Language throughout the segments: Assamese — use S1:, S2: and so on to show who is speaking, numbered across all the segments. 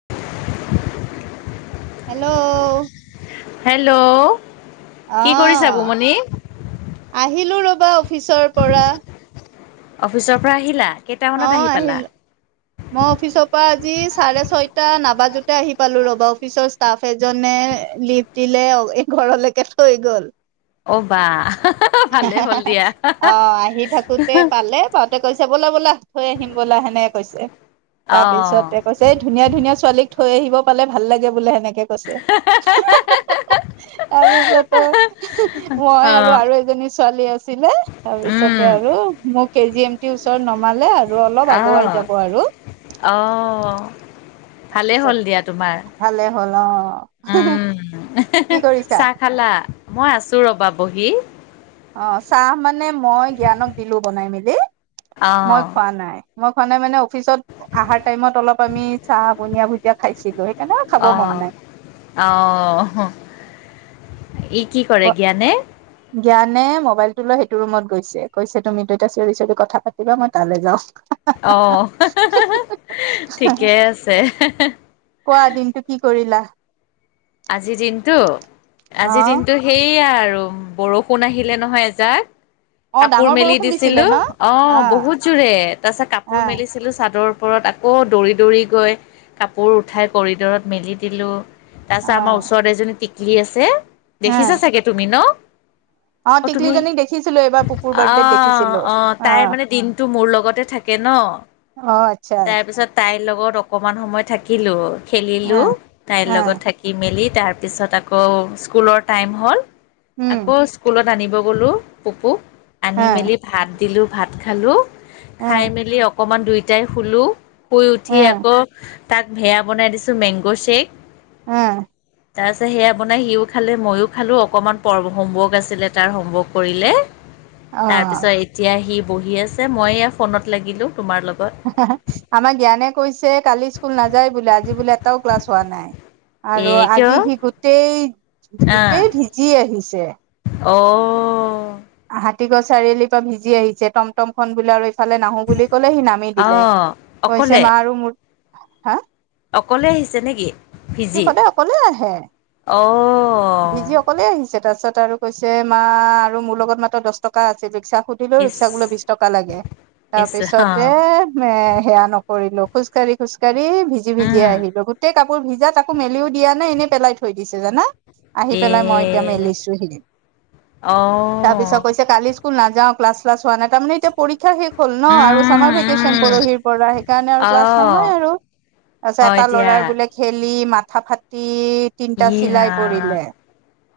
S1: [unintelligible]
S2: হেল্ল'
S1: হেল্ল' কি কৰিছা
S2: আহ
S1: বুমণি
S2: আহিলো ৰবা অফিচৰ পৰা
S1: অফিচৰ পৰা আহিলা
S2: অ
S1: কেইটামানত আহি পালা
S2: আহিলো মই অফিচৰ পৰা আজি চাৰে ছয়টা নাবাজতে আহি পালো ৰবা অফিচৰ ষ্টাফ এজনে লিভ দিলে এই ঘৰলৈকে থৈ গ'ল
S1: অবা
S2: আহ আহি থাকোতে পালে পাওঁতে কৈছো বোলা বোলা থৈ আহিম ব'লা হেনে কৈছে তাৰ
S1: অ
S2: পিছতে কৈছে এই ধুনীয়া ধুনীয়া ছোৱালীক থৈ আহিব পালে ভাল লাগে বোলে হেনেকে
S1: [unintelligible]
S2: তাৰপিছতে
S1: অ
S2: মই আৰু আৰু এজনী ছোৱালী আছিলে তাৰ
S1: উম
S2: পিছতে আৰু মোৰ কে জি এম ট ওচ ন সোমালে আৰু অলপ
S1: অ
S2: আগুৱাই যাব আৰু
S1: অ ভালেই
S2: তাৰপিছত
S1: হ'ল দিয়া তোমাৰ
S2: ভালে হ'ল অ
S1: উম
S2: কি কৰিছা
S1: চাহ খালা মই আছো ৰবা বহি
S2: অ চাহ মানে মই জ্ঞানক দিলো বনাই মেলি
S1: অ
S2: মই খোৱা নাই মই খনে মানে অফিচত অহাৰ টাইমত অলপ আমি চাহ বনিয় ভুজিয়া খাইছিলো সেইকাৰণে খাব মন নাই
S1: আহ ই কি কৰে জ্ঞানে
S2: জ্ঞানে মোবাইলটো লৈ সেইটো ৰুমত গৈছে কৈছে তুমি দুইতা চিঞৰি চিৰি কথা পাতিবা মই তালৈ যাওঁ
S1: আহ ঠিকেই আছে
S2: কোৱা দিনটো কি কৰিলা
S1: আজিৰ দিনতটো আজিৰ
S2: অ
S1: দিনটো সেইয়া আৰু আৰু বৰষুণ আহিলে নহয় এজাক
S2: অ
S1: কাপোৰ
S2: ডাঙৰ
S1: মেলি
S2: বৰষুণ দিছিলে
S1: দিছিলো
S2: ন
S1: অ বহুত জোৰে তাৰপিছত
S2: অ
S1: কাপোৰ মেলিছিলো চাদৰ ওপৰত আকৌ দৌৰি দৌৰি গৈ কাপোৰ উঠাই কৰিডৰত মেলি দিলোঁ
S2: অ
S1: তাৰপিছত আমাৰ ওচৰত এজনী টিকলি আছে
S2: অ
S1: দেখিছা চাগে তুমি ন অ তুমি
S2: টিকলিজনীক দেখিছিলো এইবাৰ পুপুৰ বাৰ্থডেত
S1: আহ
S2: দেখিছিলো
S1: অ তাইৰ মানে দিনটো মোৰ লগতে থাকে কন
S2: অ আচ্ছা।
S1: লগত অকমান সময় থাকিলো, খেলিলো
S2: অ
S1: তাইৰ
S2: অ
S1: লগত থাকি। খেলি তাৰপাছত আকৌ স্কুলৰ টাইম হ'ল
S2: উম
S1: আকৌ স্কুলত। আনিব গলো পকু
S2: অ
S1: আনি মেলি ভাত দিলোঁ ভাত খালোঁ।
S2: অ
S1: খাই মেলি অকমান দুইটাই শুলোঁ শুই
S2: অ
S1: উঠি আকৌ। তাক ভেয়া বনাই দিছোঁ মেংগ' শ্বেক।
S2: উম।
S1: তাৰপিছত সেয়া বনাই সিও খালে মইও খালো অকনমান পৰা হমৱৰ্ক আছিলে তাৰ হমৱৰ্ক কৰিলে।
S2: অ
S1: তাৰ পিছত এতিয়া সি বহি আছে মই এইয়া ফোনত লাগিলো।
S2: আমাৰ জ্ঞানে কৈছে কালি স্কুল নাযায় বোলে আজি বোলে এটাও ক্লাছ হোৱা নাই।
S1: এ
S2: আৰু
S1: কিয়
S2: আজি সি গোটেই
S1: আহ
S2: গোটেই ভিজি আহিছে।
S1: অ'।
S2: হাতীগছ চাৰিআলিৰ পৰা ভিজি আহিছে টমটম খন বোলা আৰু। ফালে নাহো বুলি কলে সি নামি দিলে
S1: অ'
S2: কৈছে
S1: অকলে
S2: মা আৰু মোৰ হা।
S1: অকলে আহিছে নেকি
S2: [inaudible] সি
S1: ভিজি
S2: সদায় অকলে আহে।
S1: অ'
S2: ভিজি অকলে আহিছে তাৰপিছত। আৰু কৈছে মা আৰু মোৰ লগত মাত্ৰ দহ টকা আছে ৰিক্সা। সুধিলেও ৰিক্সা বোলে
S1: ইচ
S2: বিশ টকা লাগে তাৰপিছতে এ। সেয়া নকৰিলো। খোজকাঢ়ি খোজকাঢ়ি ভিজি ভিজি আহিলো গোটেই। কাপোৰ ভিজা তাকো মেলিও দিয়া এনে এনেই পেলাই থৈ দিছে জানা।। আহি পেলাই মই এতিয়া মেলিছো সিদিন। তাৰ পিছত কৈছে কালি স্কুল নাযাওঁ ক্লাছ। চ্লাছ হোৱা নাই তাৰে এতিয়া পৰীক্ষা শেষ হ'ল নহ আৰু চামাৰ ভেকেচন পৰহিৰ পৰা সেইকাৰণে আৰু ক্লাছ নহয় আৰু। তাৰ পিছত
S1: হয়
S2: এটা
S1: দিয়া।
S2: ল'ৰাৰ বোলে খেলি মাথা ফাটি তিনিটা
S1: ইয়ে
S2: চিলাই
S1: ৰাম।
S2: পৰিলে।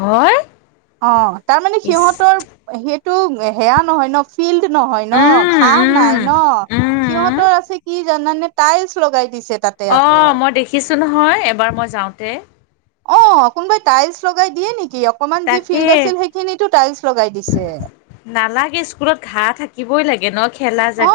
S1: হয়?
S2: অ তাৰমানে
S1: ইচ।
S2: সিহঁতৰ। সেইটো হেয়া নহয় নহ ফিল্ড নহয় নহ
S1: উম,
S2: ঘাঁহ নাই
S1: উম।
S2: নহ।
S1: উম।
S2: সিহঁতৰ আছে কি জানানে টাইলছ লগাই দিছে। তাতে
S1: অ
S2: আকৌ
S1: মই দেখিছোঁ নহয় এবাৰ মই যাওঁতে।
S2: অ কোনোবাই টাইলছ লগাই দিয়ে নেকি। কি অকমান যি
S1: তাকে
S2: ফিল্ড আছিল সেইখিনিটো টাইলছ লগাই দিছে।
S1: নালাগে স্কুলত ঘাঁহ থাকিবই লাগে নহ।
S2: অ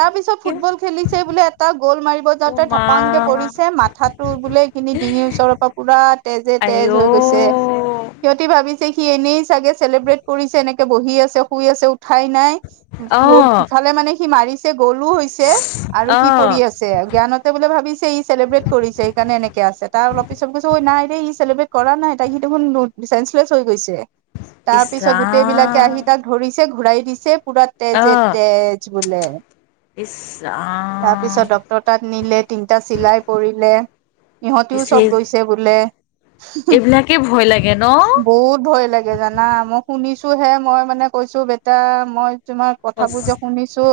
S2: তাৰপিছত ফুটবল খেলিছে বোলে এটা। গ'ল মাৰিব
S1: অ'
S2: যাওঁতে
S1: মা
S2: ঢাপাং কে পৰিছে মাথাটো বোলে সিখিনি ডিঙিৰ ওচৰৰ পৰা পুৰা তেজে, তেজ।
S1: আইঔ।
S2: হৈ গৈছে সিহঁতি ভাবিছে। সি এনেই চাগে চেলিব্ৰেট কৰিছে এনেকে বহি আছে শুই আছে উঠাই নাই।
S1: অ',
S2: ইফালে মানে সি মাৰিছে গ'লো হৈছে আৰু সি
S1: অ'
S2: পৰি আছে জ্ঞানহঁতে বোলে ভাবিছে। ই চেলিব্ৰেট কৰিছে সেইকাৰণ এনেকে আছে তাৰ অলপ পিছত কৈছোঁ ঐ নাই দেই ই চেলিব্ৰেট। কৰা নাই তাই সিটো সময়ত দেচেন্সলেচহৈ গৈছে তাৰ
S1: ইচ
S2: পিছত গোটেই বিলাকে
S1: ৰাম।
S2: আহি তাক ধৰিছে। ঘূৰাই দিছে পুৰা তেজে
S1: অ'।
S2: তেজ বোলে।
S1: ইছ।
S2: তাৰ
S1: ৰাম
S2: পিছত ডক্তৰক তাত নিলে তিনিটা চিলাই পৰিলে। ইহঁতিও
S1: পিছে
S2: চব গৈছে বোলে।
S1: এইবিলাকে ভয় লাগে ন
S2: বহুত ভয় লাগে জানা মই শুনিছোঁ হে মই মানে কৈছো বেটা মই। তোমাৰ কথাবোৰ যে
S1: সঁচ-
S2: শুনিছোঁ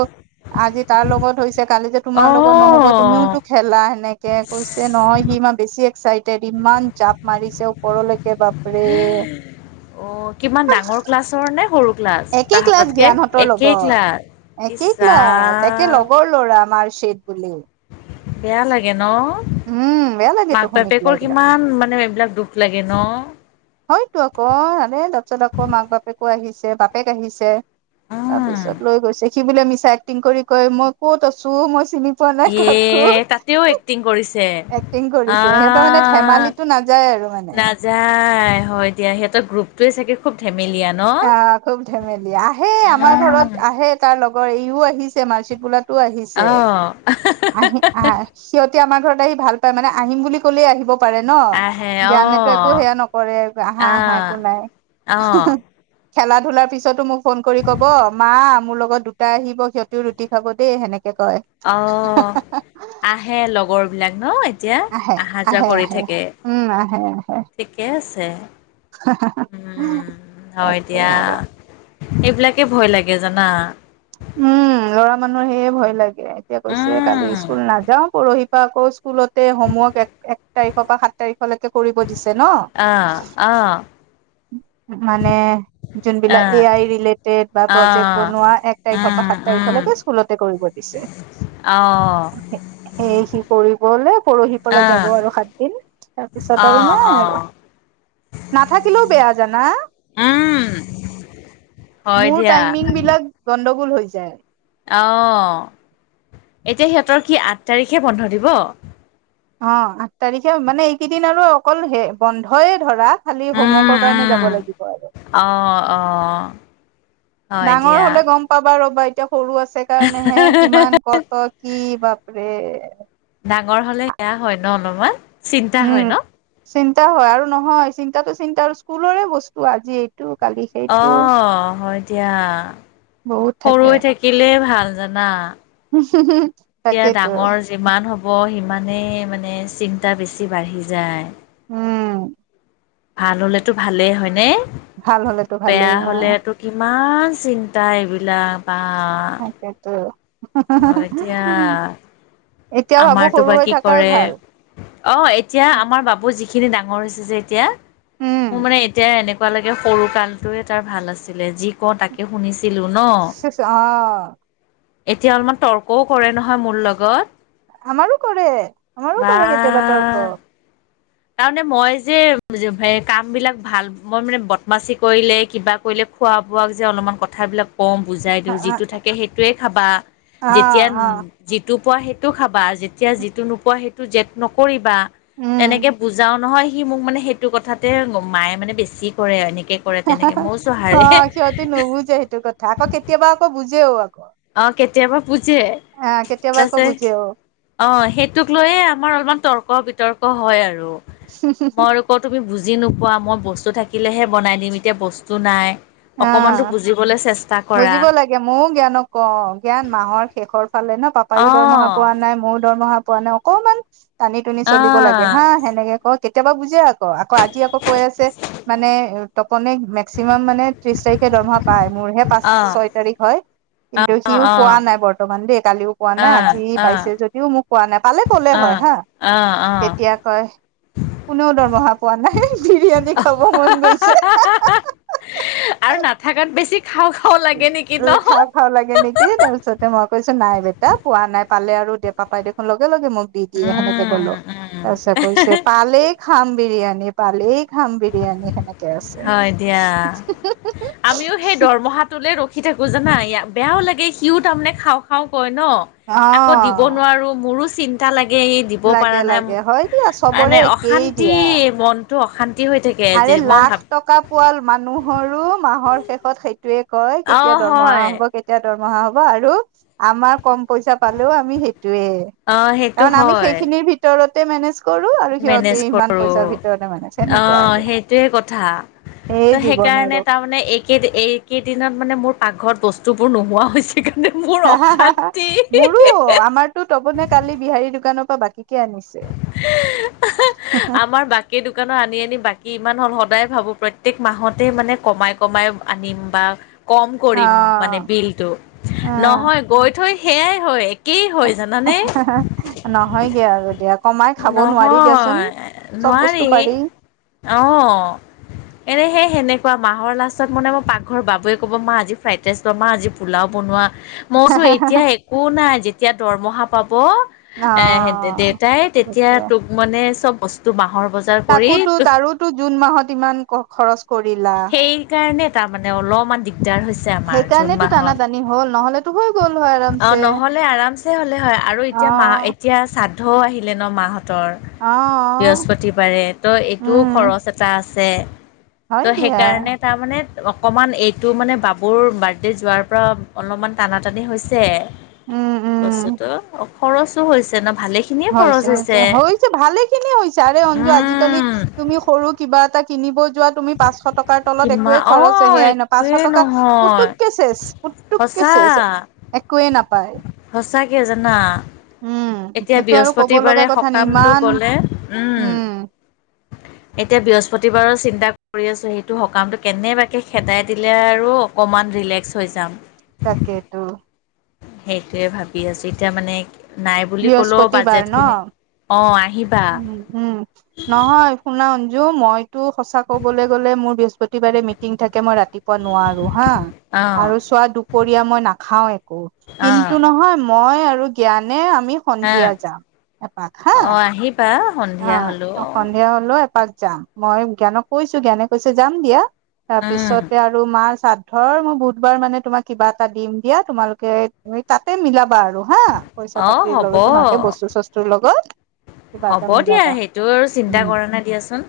S2: আজি তাৰ লগত হৈছে। কালি যে
S1: অ
S2: তোমাৰ লগত নহ'ব তুমিওতো খেলা সেনেকে কৈছে নহয় সি মা বেছি। চাইডেড ইমান জাপ মাৰিছে ওপৰলৈকে। একে বাপৰে।
S1: অ কিমান ডাঙৰ ক্লাছৰ
S2: [unintelligible]
S1: নে সৰু ক্লাছ
S2: একে ক্লাছ
S1: তাহাঁততকে
S2: জ্ঞানহঁতৰ
S1: একেই ক্লাছ
S2: লগৰ
S1: ইছ
S2: একে ক্লাছ একে
S1: ৰাম
S2: লগৰ ল'ৰা মাৰ।
S1: বেয়া লাগে নহ।
S2: উম বেয়া লাগেতো
S1: মাক
S2: শুনি পেলাই
S1: বাপেকৰ
S2: এইবিলাক
S1: কিমান মানে এইবিলাক দুখ লাগে নহ।
S2: হয়তো আকৌ মানে তাৰপিছত আকৌ মাক বাপেকো আহিছে বাপেক আহিছে। তাৰ
S1: উম
S2: পিছত লৈ গৈছে সি বোলে মিছা এক্টিং কৰি কয় মই ক'ত আছো মই চিনি পোৱা নাই কাকো
S1: এ তাতেও এক্টিং কৰিছে
S2: এক্টিং কৰিছে সিহঁতৰ মানে
S1: আহ।
S2: ধেমালিটো নাযায় আৰু মানে
S1: নাযায় হয় দিয়া সিহতৰ গ্ৰুপটয়ে চাগে খুব ধেম
S2: আহ খুব ধেমেলিয়া আহে আমাৰ
S1: উম
S2: ঘৰত আহে তাৰ লগৰ এইও আহিছে মাৰ্চিপুলাত
S1: অ
S2: আহি আহ সিহঁতে আমাৰ ঘৰত আহি ভাল পায় মানে আহিম বুলি কলে আহিব পাৰে ন
S1: আহে
S2: জ্ঞানেতো একো
S1: অ',
S2: সেয়া নকৰে আহা - আহা একো নাই।
S1: অঁহ
S2: খেলা ধূলাৰ পিছতো মোক ফোন কৰি কব মা মোৰ লগত দুটা আহিব সিহতেও ৰুটি খাব দেই সেনেকে। কয়
S1: অ, আহে লগৰ বিলাক ন। এতিয়া
S2: আহে
S1: অহা যোৱা
S2: আহে
S1: কৰি
S2: আহে
S1: থাকে
S2: উম আহে আহে
S1: ঠিকে আছে উম, হয়
S2: তাকে
S1: দিয়া।
S2: আৰু
S1: এইবিলাকে ভয় লাগে জানা।
S2: উম, ল'ৰা মানুহ সেয়ে ভয় লাগে এতিয়া কৈছে কালি
S1: উম,
S2: স্কুল নাযাও পৰহি আকৌ স্কুলতে হোমৱৰ্ক এক তাৰিখৰ পৰা সাত তাৰিখলৈকে কৰিব। দিছে ন
S1: আ আ
S2: মানে যোনবিলাক এ
S1: অ',
S2: আই ৰিলেটেড বা
S1: অ',
S2: প্ৰজেক্ট বনোৱা। সেই সোপা
S1: উম,
S2: সাত তাৰিখৰ
S1: উম,
S2: লৈকে স্কুললতে কৰিব দিছে
S1: অ',
S2: সেই সি কৰি পৰহি পৰা যাব
S1: অ',
S2: আৰু সাত দিন তাৰপিছত আৰু
S1: অ',
S2: নাই আৰু
S1: অ',
S2: নাথাকিলেও বেয়া জানা।
S1: উম, হয়
S2: মোৰ
S1: দিয়া,
S2: টাইমিং বিলাক গণ্ডগোল হৈছে।
S1: অ, এতিয়া সিহতৰ কি আঠ তাৰিখে বন্ধ দিব।
S2: অ, আঠ তাৰিখে মানে এইকেইদিন আৰু অকল হে বন্ধয়ে ধৰা। খালি
S1: উম,
S2: হোমৱৰ্কৰ কাৰণে যাব
S1: উম।
S2: লাগিব
S1: অ', অ', হয়
S2: ডাঙৰ
S1: দিয়া।
S2: হলে গম পাবা ৰ'বা এতিয়া সৰু আছে কাৰণে হে কিমান ক'ত কি বাব [unintelligible]
S1: ডাঙৰ হলে সেয়া হয় ন অলপমান চিন্তা হয়
S2: উম
S1: ন।
S2: চিন্তা হয় আৰু নহয় চিন্তাটো চিন্তা আৰু স্কুলৰে বস্তু আজি। কালি
S1: অ
S2: সেইটো
S1: হয় দিয়া
S2: বহুত
S1: সৰু
S2: থাকে
S1: হৈ থাকিলে ভাল জানা এতিয়া
S2: তাকেইতো
S1: ডাঙৰ যিমান হ'ব। বৰ সিমানেই মানে চিন্তা বেছি বাঢ়ি যায়।
S2: উম
S1: ভাল হলেতো ভালেই হয় নে
S2: ভাল হলেতো
S1: বেয়া
S2: ভালেই অ
S1: হলেতটো কিমান চিন্তা এইবিলাক
S2: তাকেতো
S1: অ, এতিয়া
S2: এতিয়া ভাবো
S1: আমাৰতো
S2: সৰু
S1: বা
S2: হৈ
S1: কি
S2: থাকাই
S1: কৰে
S2: ভাল
S1: অ, এতিয়া আমাৰ বাবু যি খিনি ডাঙৰ হৈছে যে এতিয়া মোৰ
S2: উম
S1: মানে এতিয়া এনেকুৱা এনেকোৱা লাগে সৰু কালটোৱে তাৰ ভাল আছিলে যি কও তাকে শুনিছিল।
S2: অহ ',
S1: এতিয়া অলপমান তৰ্কও কৰে নহয় মোৰ লগত
S2: আমাৰো কৰে আমাৰো
S1: বা
S2: কৰে কেতিয়াবা তৰ্ক
S1: তাৰমানে মই যে কাম বিলাক ভাল মই মানে বদমাচি কৰিলে কিবা কৰিলে। খোৱা বোৱা যে অলপমান কথাবিলাক কও বুজাই দিও
S2: অ
S1: যিটো থাকে সেইটোৱে খাবা
S2: অ
S1: যেতিয়া যিটো পোৱা সেইটো খাবা যেতিয়া যিটো নোপোৱা সেইটো জেদ নকৰিবা
S2: উম
S1: তেনেকে বুজাও নহয় সি মোক মানে সেইটো কথাতে মায়ে মানে বেছি কৰে এনেকে কৰে তেনেকে মৌ
S2: অ
S1: চোহাৰে
S2: সিহঁতে নুবুজে সেইটো কথা আকৌ কেতিয়াবা আকৌ বুজেও আকৌ
S1: অ কেতিয়াবা বুজে
S2: আহ কেতিয়াবা আকৌ
S1: তাছে
S2: বুজেও
S1: অ, সেইটোক লৈয়ে আমাৰ অলপমান তৰ্ক তক বিতৰ্ক হয় আৰু মইকৌ তুমি বুজ যি নোপোৱা মই বস্তু থাকিলেহে বনাই দিম এতিয়া বস্তু নাই। অকমানতো
S2: আহ,
S1: বুজিবলৈ চেষ্টা কৰা
S2: বুজিব লাগে ময়ও জ্ঞানক ক' জ্ঞান মাহৰ শেষৰ ফালে ন' পাপায়ো
S1: অ
S2: দৰমহা পোৱা নাই ময়ো দৰমহা পোৱা নাই অকমান টানি টুনি
S1: অ
S2: চলিব লাগে হা সেনেকে কত কেতিয়াবা বুজে আকৌ-আকৌ আজি আকৌ কৈ আছে মানে তপনে মেক্সিমাম মানে ত্ৰিছ তাৰিখে দৰমহা পায় মোৰহে পাঁচ,
S1: অ
S2: ছয় তাৰিখ হয়
S1: অ অ
S2: কিন্তু সিও
S1: অ
S2: পোৱা নাই বৰ্তমান দে। কালিও কোৱা
S1: অ
S2: নাই আজি পাইছে যদিও মোক কোৱা নাই পালে ক'লে
S1: অ অ
S2: হয় হা।
S1: অ অ
S2: তেতিয়া কয় কোনেও দৰমহা পোৱা নাই বিৰিয়ানী খাব মন গৈছে [unintelligible]
S1: আৰু নাথাকাত বেছি খাওঁ-খাওঁ লাগ
S2: [unintelligible] খাওঁ-খাওঁ লাগে নেকি তাৰ পিছতে মই কৈছো নাই বেটা পোৱা নাই পালে আৰু দিয়া পাপাই দেখোন লগে লগে মোক দি দিয়ে সেনেকে
S1: উম
S2: ক'লো
S1: উম
S2: তাৰপিছত কৈছে পালেই খাম বিৰিয়ানী পালেই খাম বিৰিয়ানী সেনেকে আছে।
S1: হয় দিয়া তোলে ৰখি থাকো জানা ইয়া বেয়াও লাগে সিও তাৰমানে খাওঁ-খাওঁ কয় ন,
S2: অ
S1: আকৌ দিব নোৱাৰো মোৰো চিন্তা লাগ দিব পৰা
S2: লাগে
S1: নাই
S2: লাগে
S1: ম
S2: হয় দিয়া চবৰে
S1: মানে
S2: একেই
S1: অশান্তি
S2: দিয়া
S1: মন
S2: আৰে লাখ টকা পোৱাল মানুহৰো মাহৰ শেষত খেতি টোয়ে কয়
S1: অ
S2: কেতিয়া দৰমহা
S1: হয়
S2: হ'ব-কেতিয়া দৰমহা হ'ব আৰু আমাক কম পইছা পালেও আমি হিটোৱে
S1: অ সেইটো
S2: কাৰন আমি
S1: হয়
S2: সেইখিনিৰ ভিতৰতে মেনেজ কৰো আৰু
S1: মেনেজ
S2: সিহঁতেই ইমান
S1: কৰো
S2: পইচাৰ ভিতৰতে মানে
S1: অ,
S2: চেনেক
S1: সেইটোৱে কথা।
S2: জীৱন আৰু
S1: ত'সেইকাৰণে তাৰ মানে এইকেইদি- এইকেইদিনত মানে মোৰ পাকঘৰত বস্তু বোৰ নোহোৱা হৈছে। কাৰণে মোৰ
S2: হা-হা-হা-হা
S1: অশান্তি
S2: মোৰো আমাৰতো তপনে কালি বিহাৰী দোকানৰ পা বাকী
S1: [unintelligible] আমাৰ বাকী দোকানৰ আনি -আনি বাকী ইমান হ'ল হত সদায় ভাবো প্ৰত্যেক মাহতে মানে কমাই কমাই আনিম বা কম
S2: অ
S1: কৰিম মানে বিলটো
S2: অ
S1: নহয় গৈ থৈ সেয়াই হয়। একেই হয় জানানে
S2: [unintelligible] নহয়গে আৰু দিয়া। কমাই খাব নোৱাৰি দিয়াচোন
S1: নহয়,
S2: চব বস্তু
S1: নোৱাৰি,
S2: পাৰি
S1: অ, এনেহে এ সেনেকুৱা মাহৰ লাষ্টত মানে মই পাকঘৰ বাবুয়ে ক'ব মা আজি ফ্ৰাইড ৰাইচ ব'না মা আজি পোলাও বনোৱা। মই ছো এতিয়া একো নাই যেতিয়া দৰমহা পাব,
S2: অ
S1: এ হে দে তেতিয়া
S2: তাকে,
S1: তোক মানে চব বস্তু বাঁহৰ
S2: তাকোতো তাৰোতো জুন মাহত ইমান খৰচ। কৰিলা,
S1: সেইকাৰণে তাৰমানে অলপমান দিগদাৰ হৈছে আমাৰ জুন
S2: সেইকাৰণেটো
S1: মাহত
S2: টানা টানি হ'ল নহ'লে
S1: অ', নহ'লে আৰামছে হ'লে হয় আৰু এতিয়া মা
S2: অ
S1: এতিয়া চাদ সাদ্ধআহিলে ন' মাহঁতৰ,
S2: অ',
S1: বৃহস্পতিবাৰে, ত' এইটোও
S2: উম,
S1: খৰচ এটা আছ ছে
S2: হয়
S1: ত'
S2: দিয়া।
S1: সেইকাৰণে তাৰমানে অকণমান এইটো মানে বাবুৰ বাৰ্থডে' যোৱাৰ পৰা, অলপমান টানা টানি হৈছে।
S2: উম, উম,
S1: বস্তুটো, অ, খৰচো হৈছে না
S2: হৈছে তোমাৰ হৈছে ভালে খিনি হৈছে আৰে অঞ্জু আজিকালি
S1: উম
S2: তুমি সৰু কিবা এটা কিনিব যোৱা তুমি পাঁচশ টকাৰ তলত
S1: কিমান
S2: একোৱে
S1: অ
S2: খৰচ হেয়াই [unintelligible] পাঁচশ
S1: একোৱেই
S2: টকা পুতুকে শেষ, পুুতুক।
S1: ছাহ
S2: একোৱে নাপায়।
S1: সঁচাকে জানা।
S2: উম,
S1: এতিয়া
S2: সেইটো আৰু ক'ব
S1: বৃহস্পতিবাৰে
S2: লগা কথা নাই
S1: সকামটো
S2: ইমান
S1: গ'লে, উম, এতিয়া বৃহস্পতিবাৰৰ চিন্তা কৰি আছোঁ সেইটো সকামটো কেনেবাকৈ খেদাই দিলে আৰু অকণমান ৰিলেক্স হৈ যাম।
S2: তাকেটো।
S1: সেইটোয়ে ভাবি আছো এতিয়া মানে নাই বুলি কলো
S2: বৃহস্পতিবাৰ
S1: বাজেট খিনি
S2: ন?
S1: অ আহি
S2: উম হম নহয় শুনা অনজু মই টো সচা ক'বলৈ গ'লে মোৰ বৃহস্পতিবাৰে মিটিং থাকে মই ৰাতিপুৱা নোৱাৰো হা
S1: অঁ
S2: আৰু চোৱা দুপৰীয়া মই নাখাও একো
S1: অঁ
S2: কিন্তু নহয় মই আৰু জ্ঞানে আমি
S1: হা
S2: সন্ধিয়া যাম এপাক হা
S1: অঁ আহিবা
S2: অ
S1: সন্ধিয়া
S2: অ
S1: হ'লেও
S2: সন্ধিয়া হলেও এপাক যাম মই জ্ঞানক কৈছো জ্ঞানে কৈছে যাম দিয়া
S1: উম
S2: তাৰপিছতে আৰু মাৰাদ ধৰ মই বুধবাৰ মানে তোমাক কিবা এটা দিম দিয়া তোমালোকে তাতে মিলাবা আৰু হা। পইচা
S1: অঁ
S2: পাতিৰ
S1: হ'ব
S2: লগত তোমাকে বস্তু চস্তুৰ লগত কিবা
S1: হ'ব
S2: এটা
S1: দিয়া
S2: মিলাবা
S1: সেইটো আৰু চিন্তা
S2: উম
S1: কৰা নাই দিয়াচোন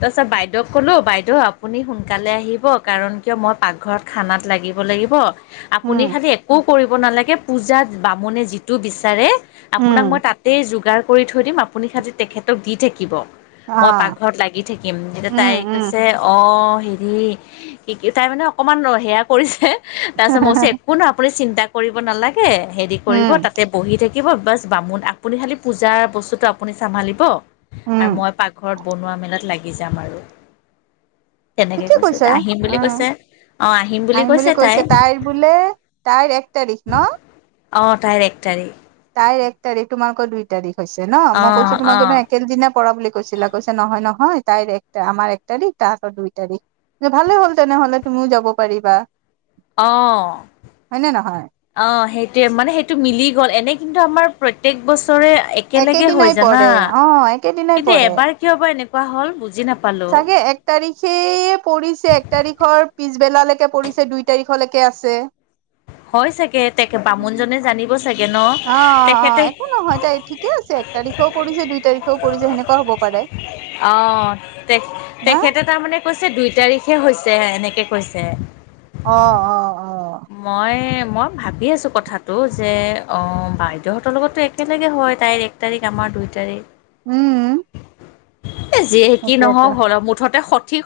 S1: তাৰপিছত বাইদেউক কলো বাইদেউ আপুনি সোনকালে আহিব কাৰণ কিয় মই পাকঘৰত খানাত লাগিব লাগিব।
S2: উম
S1: আপুনি খালি একো কৰিব নালাগে পূজাত বামুণে যিটো বিচাৰে
S2: উম
S1: আপোনাক মই তাতেই যোগাৰ কৰি থৈ দিম আপুনি খালি তেখেতক দি থাকিব। মই
S2: আহ
S1: পাকঘৰত লাগি থাকিম এতিয়া
S2: উম
S1: তাই
S2: উম
S1: কৈছে অ। হেৰি কি কি তাই মানে অকণমান সেয়া কৰিছে তাৰপিছত মই একো নাই আপুনি চিন্তা কৰিব নালাগে হেৰি কৰিব
S2: উম
S1: তাতে বহি থাকিব বাছ বামুণ আপুনি খালি পূজাৰ বস্তু আপুনি চাম্ভলিভ
S2: উম
S1: আৰু মই পাকঘৰত বনোৱা মেলাত লাগি দি যাম আৰু। তেনেকে
S2: ঠিকে
S1: কৈছো
S2: কৈছ
S1: আহিম বুলি
S2: উ
S1: কৈছে
S2: আহিম বুলি কৈছে তাইৰ বোলে তাইৰ এক তাৰিখ ন।
S1: অ তাইৰ এক তাৰিখ।
S2: তাইৰ এক তাৰিখ তোমাৰক দুই তাৰিখ হৈছে ন
S1: অ
S2: মই কৈছো
S1: অ
S2: তোমাকো একেল দিনা পৰা বুলি কৈছিলা কৈছে নহয় নহয়। হয় তাইৰ একটা আমাৰ এক তাৰিখ তাহাতৰ দুই তাৰিখ। ভালে হ'ল তেনেহ'লে তুমিও যাব পাৰিবা।
S1: অ
S2: হয় নে নহয়
S1: অ সেইটোৱয়ে মানে সেইটো মিলি গ'ল এনেকে কিন্তু আমাৰ প্ৰত্যেক বছৰ। একেলগে হৈ
S2: একেদিনাই
S1: জানা
S2: পৰে অ একেদিনাই
S1: কিন্তু
S2: পৰে
S1: এবাৰ কিয় বা এনেকুৱা হল বুজ
S2: চাগে এক তাৰিখে পিছে এক তাৰিখৰ পি পিছবেলালৈকে পৰিছে দুই তাৰিখলৈকে আছে।
S1: হয় চাগে তে বামুণজনে জানিব। চাগে ন
S2: অ অ
S1: তেখেতে
S2: একো নহয় তাই ঠিকে আছে এক তাৰিখেও পৰিছে দুই তাৰিখেও পৰিছে সেনেকুৱা হ'ব পা পাৰে।
S1: অ তেখ
S2: না
S1: তেখেত তাৰমানানে কৈছে দুই তাৰিখ হৈছে এনেকে কৈছে।
S2: অ অ অ।
S1: মই মই ভাবি আছো কথাটো যে অ বাইদেউহতৰ লগততো একেলগে হয়। তাইৰ এক তাৰিখ আমাৰ দুই তাৰিখ।
S2: উম।
S1: যিহে কি
S2: সেইটোৱেটো
S1: নহওক হল মুঠতে